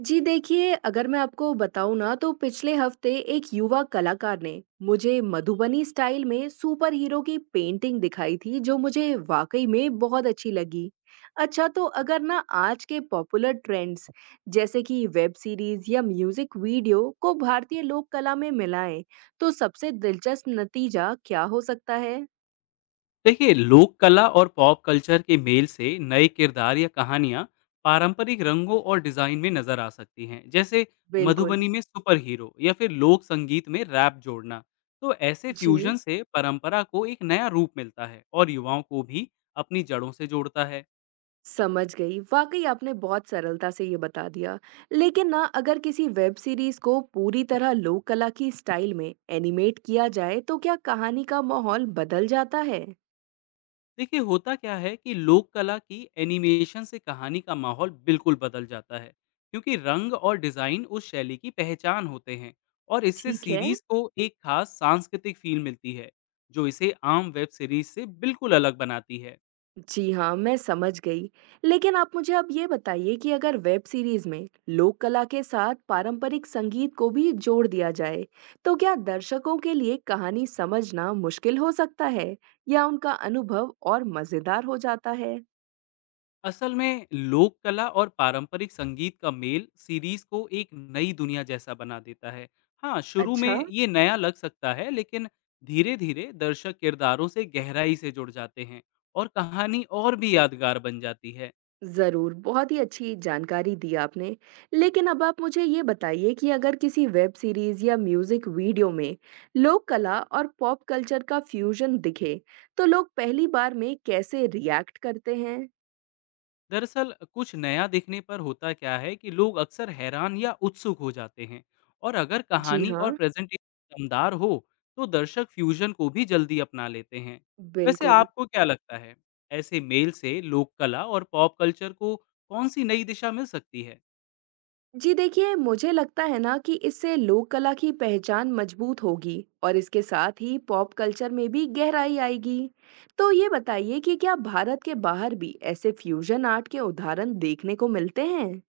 जी देखिए, अगर मैं आपको बताऊँ ना तो पिछले हफ्ते एक युवा कलाकार ने मुझे मधुबनी स्टाइल में सुपर हीरो की पेंटिंग दिखाई थी जो मुझे वाकई में बहुत अच्छी लगी। अच्छा तो अगर ना आज के पॉपुलर ट्रेंड्स जैसे कि वेब सीरीज या म्यूजिक वीडियो को भारतीय लोक कला में मिलाएं तो सबसे दिलचस्प नतीजा क्या हो सकता है? देखिए, लोक कला और पॉप कल्चर के मेल से नए किरदार या कहानियां पारंपरिक रंगों और डिजाइन में नजर आ सकती हैं। जैसे बिल्कुल। मधुबनी में सुपर हीरो या फिर लोक संगीत में रैप जोड़ना। तो ऐसे जी। फ्यूजन से परंपरा को एक नया रूप मिलता है और युवाओं को भी अपनी जड़ों से जोड़ता है। समझ गई। वाक़ई आपने बहुत सरलता से ये बता दिया। लेकिन ना अगर किसी वेब सीरीज़ को पूरी तरह लोक कला की स्टाइल में एनिमेट किया जाए तो क्या कहानी का माहौल बदल जाता है? देखिए, होता क्या है कि लोक कला की एनिमेशन से कहानी का माहौल बिल्कुल बदल जाता है, क्योंकि रंग और डिजाइन उस शैली की पहचान होते हैं और इससे ठीक है। सीरीज को एक खास सांस्कृतिक फील मिलती है जो इसे आम वेब सीरीज से बिल्कुल अलग बनाती है। जी हाँ, मैं समझ गई। लेकिन आप मुझे अब ये बताइए कि अगर वेब सीरीज़ में लोक कला के साथ पारंपरिक संगीत को भी जोड़ दिया जाए, तो क्या दर्शकों के लिए कहानी समझना मुश्किल हो सकता है या उनका अनुभव और मज़ेदार हो जाता है? असल में लोक कला और पारंपरिक संगीत का मेल सीरीज को एक नई दुनिया जैसा बना देता है। हाँ, शुरू अच्छा। में ये नया लग सकता है, लेकिन धीरे धीरे दर्शक किरदारों से गहराई से जुड़ जाते हैं और कहानी और भी यादगार बन जाती है। ज़रूर, बहुत ही अच्छी जानकारी दी आपने। लेकिन अब आप मुझे ये बताइए कि अगर किसी वेब सीरीज़ या म्यूज़िक वीडियो में लोक कला और पॉप कल्चर का फ्यूज़न दिखे, तो लोग पहली बार में कैसे रिएक्ट करते हैं? दरअसल कुछ नया दिखने पर होता क्या है कि लोग अक्सर हैरान या उत्सुक हो जाते हैं, और अगर जी कहानी हाँ, और प्रेजेंटेशन दमदार हो तो दर्शक फ्यूजन को भी जल्दी अपना लेते हैं। वैसे बिल्कुल। आपको क्या लगता है, ऐसे मेल से लोक कला और पॉप कल्चर को कौन सी नई दिशा मिल सकती है? जी देखिए, मुझे लगता है ना कि इससे लोक कला की पहचान मजबूत होगी और इसके साथ ही पॉप कल्चर में भी गहराई आएगी। तो ये बताइए कि क्या भारत के बाहर भी ऐसे फ्यूज़न आर्ट के उदाहरण देखने को मिलते हैं?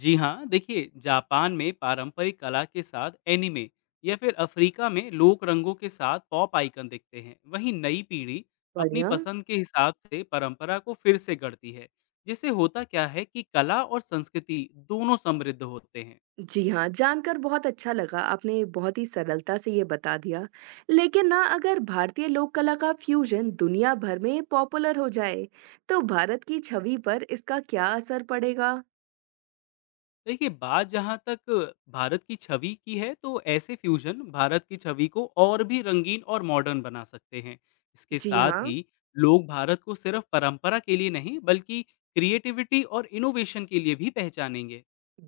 जी हाँ, देखिए जापान में पारंपरिक कला के साथ एनिमे या फिर अफ्रीका में लोक रंगों के साथ पॉप आइकन दिखते हैं। वहीं नई पीढ़ी अपनी बढ़िया। पसंद के हिसाब से परंपरा को फिर से गढ़ती है, जिससे होता क्या है कि कला और संस्कृति दोनों समृद्ध होते हैं। जी हाँ, जानकर बहुत अच्छा लगा। आपने बहुत ही सरलता से ये बता दिया। लेकिन ना अगर भारतीय लोक कला का फ्यूज़न दुनिया भर में पॉपुलर हो जाए, तो भारत की छवि पर इसका क्या असर पड़ेगा? देखिए, बात जहाँ तक भारत की छवि की है, तो ऐसे फ्यूजन भारत की छवि को और भी रंगीन और मॉडर्न बना सकते हैं। इसके जी साथ हाँ, ही लोग भारत को सिर्फ परंपरा के लिए नहीं बल्कि क्रिएटिविटी और इनोवेशन के लिए भी पहचानेंगे।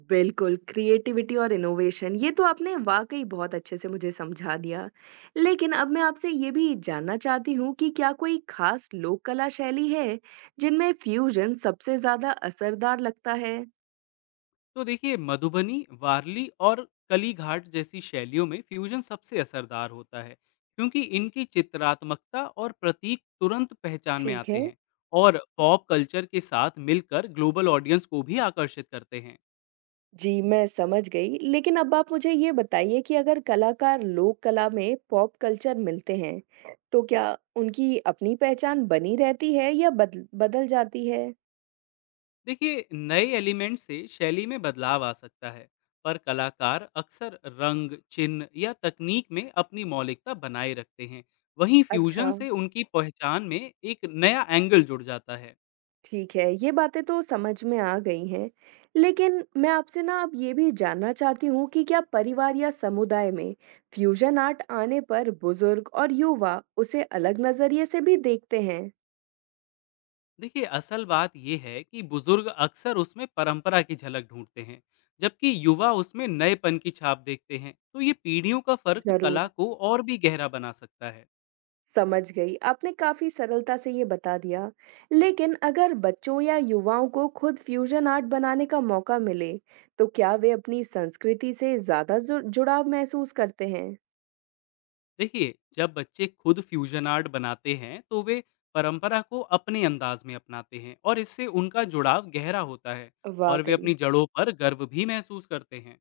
बिल्कुल, क्रिएटिविटी और इनोवेशन ये तो आपने वाक़ई बहुत अच्छे से मुझे समझा दिया। लेकिन अब मैं आपसे ये भी जानना चाहती हूँ कि क्या कोई ख़ास लोक कला शैली है, जिनमें फ्यूज़न सबसे ज़्यादा असरदार लगता है? तो देखिए, मधुबनी, वारली और कली घाट जैसी शैलियों में फ्यूजन सबसे असरदार होता है, क्योंकि इनकी चित्रात्मकता और प्रतीक तुरंत पहचान में ठीक आते है। हैं और पॉप कल्चर के साथ मिलकर ग्लोबल ऑडियंस को भी आकर्षित करते हैं। जी, मैं समझ गई। लेकिन अब आप मुझे ये बताइए कि अगर कलाकार लोक कला में पॉप कल्चर मिलते हैं, तो क्या उनकी अपनी पहचान बनी रहती है या बदल बदल जाती है? देखिए, नए एलिमेंट से शैली में बदलाव आ सकता है, पर कलाकार अक्सर रंग, चिन्ह या तकनीक में अपनी मौलिकता बनाए रखते हैं। वहीं अच्छा, फ्यूजन से उनकी पहचान में एक नया एंगल जुड़ जाता है। ठीक है, ये बातें तो समझ में आ गई हैं। लेकिन मैं आपसे ना अब ये भी जानना चाहती हूँ कि क्या परिवार या समुदाय में फ्यूजन आर्ट आने पर बुजुर्ग और युवा उसे अलग नज़रिए से भी देखते हैं? देखिए, असल बात यह है कि बुजुर्ग अक्सर उसमें परंपरा की झलक ढूंढते हैं, जबकि युवा उसमें नएपन की छाप देखते हैं। तो ये पीढ़ियों का फर्क जरूर। कला को और भी गहरा बना सकता है। समझ गई, आपने काफी सरलता से ये बता दिया। लेकिन अगर बच्चों या युवाओं को खुद फ्यूजन आर्ट बनाने का मौका मिले तो क्या वे अपनी संस्कृति से ज्यादा जुड़ाव महसूस करते हैं? देखिए, जब बच्चे खुद फ्यूजन आर्ट बनाते हैं तो वे परंपरा को अपने अंदाज में अपनाते हैं, और इससे उनका जुड़ाव गहरा होता है और वे वाकई। अपनी जड़ों पर गर्व भी महसूस करते हैं।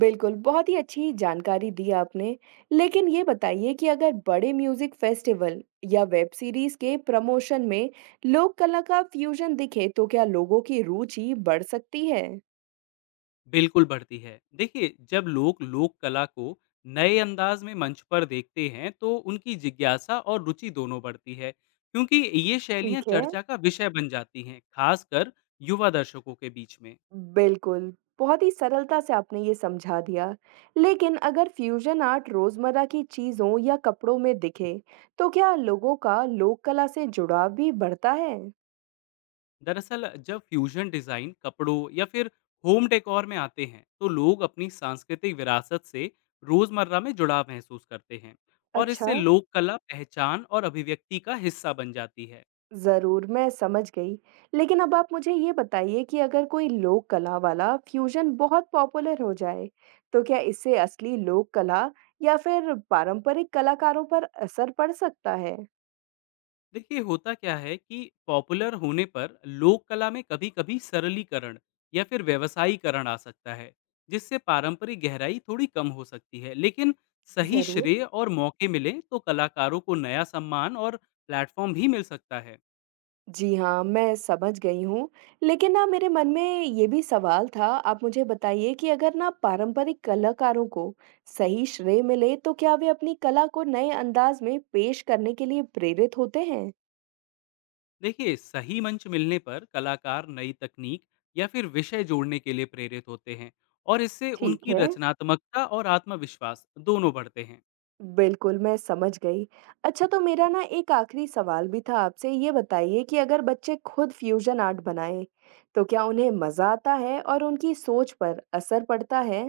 बिल्कुल, बहुत ही अच्छी जानकारी दी आपने। लेकिन ये बताइए कि अगर बड़े म्यूजिक फेस्टिवल या वेब सीरीज के प्रमोशन में लोक कला का फ्यूजन दिखे तो क्या लोगों की रुचि बढ़ सकती है? बिल्कुल बढ़ती है। देखिए, जब लोग लोक कला को नए अंदाज में मंच पर देखते हैं तो उनकी जिज्ञासा और रुचि दोनों बढ़ती है, क्योंकि ये शैलियां ठीक है। चर्चा का विषय बन जाती हैं, खासकर युवा दर्शकों के बीच में। बिल्कुल, बहुत ही सरलता से आपने ये समझा दिया। लेकिन अगर फ्यूज़न आर्ट रोज़मर्रा की चीज़ों या कपड़ों में दिखे, तो क्या लोगों का लोक कला से जुड़ाव भी बढ़ता है? दरअसल जब फ्यूजन डिज़ाइन कपड़ों या फिर होम डेकोर में आते हैं, तो लोग अपनी सांस्कृतिक विरासत से रोज़मर्रा में जुड़ाव महसूस करते हैं और अच्छा, इससे लोक कला पहचान और अभिव्यक्ति का हिस्सा बन जाती है। ज़रूर, मैं समझ गई। लेकिन अब आप मुझे ये बताइए कि अगर कोई लोक कला वाला फ्यूज़न बहुत पॉपुलर हो जाए, तो क्या इससे असली लोक कला या फिर पारंपरिक कलाकारों पर असर पड़ सकता है? देखिए, होता क्या है कि पॉपुलर होने पर लोक कला में कभी कभी सरलीकरण या फिर व्यवसायीकरण आ सकता है, जिससे पारंपरिक गहराई थोड़ी कम हो सकती है। लेकिन सही ज़रूर। श्रेय और मौके मिले तो कलाकारों को नया सम्मान और प्लेटफॉर्म भी मिल सकता है। जी हाँ, मैं समझ गई हूँ। लेकिन ना मेरे मन में ये भी सवाल था, आप मुझे बताइए कि अगर ना पारंपरिक कलाकारों को सही श्रेय मिले, तो क्या वे अपनी कला को नए अंदाज में पेश करने के लिए प्रेरित होते हैं? देखिए, सही मंच मिलने पर कलाकार नई तकनीक या फिर विषय जोड़ने के लिए प्रेरित होते हैं, और इससे ठीक उनकी है, रचनात्मकता और आत्मविश्वास दोनों बढ़ते हैं। बिल्कुल मैं समझ गई। अच्छा, तो मेरा ना एक आखिरी सवाल भी था आपसे, ये बताइए कि अगर बच्चे खुद फ्यूजन आर्ट बनाएँ, तो क्या उन्हें मज़ा आता है और उनकी सोच पर असर पड़ता है?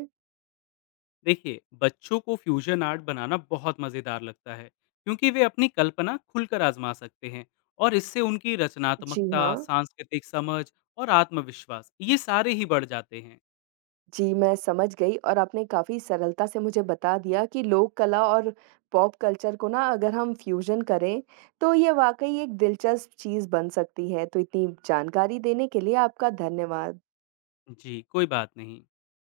देखिए, बच्चों को फ्यूजन आर्ट बनाना बहुत मज़ेदार लगता है, क्योंकि वे अपनी कल्पना खुलकर आजमा सकते हैं। और इससे उनकी जी रचनात्मकता, हाँ। सांस्कृतिक समझ और आत्मविश्वास ये सारे ही बढ़ जाते हैं। जी, मैं समझ गई और आपने काफ़ी सरलता से मुझे बता दिया कि लोक कला और पॉप कल्चर को ना अगर हम फ्यूज़न करें, तो ये वाक़ई एक दिलचस्प चीज़ बन सकती है। तो इतनी जानकारी देने के लिए आपका धन्यवाद। जी कोई बात नहीं।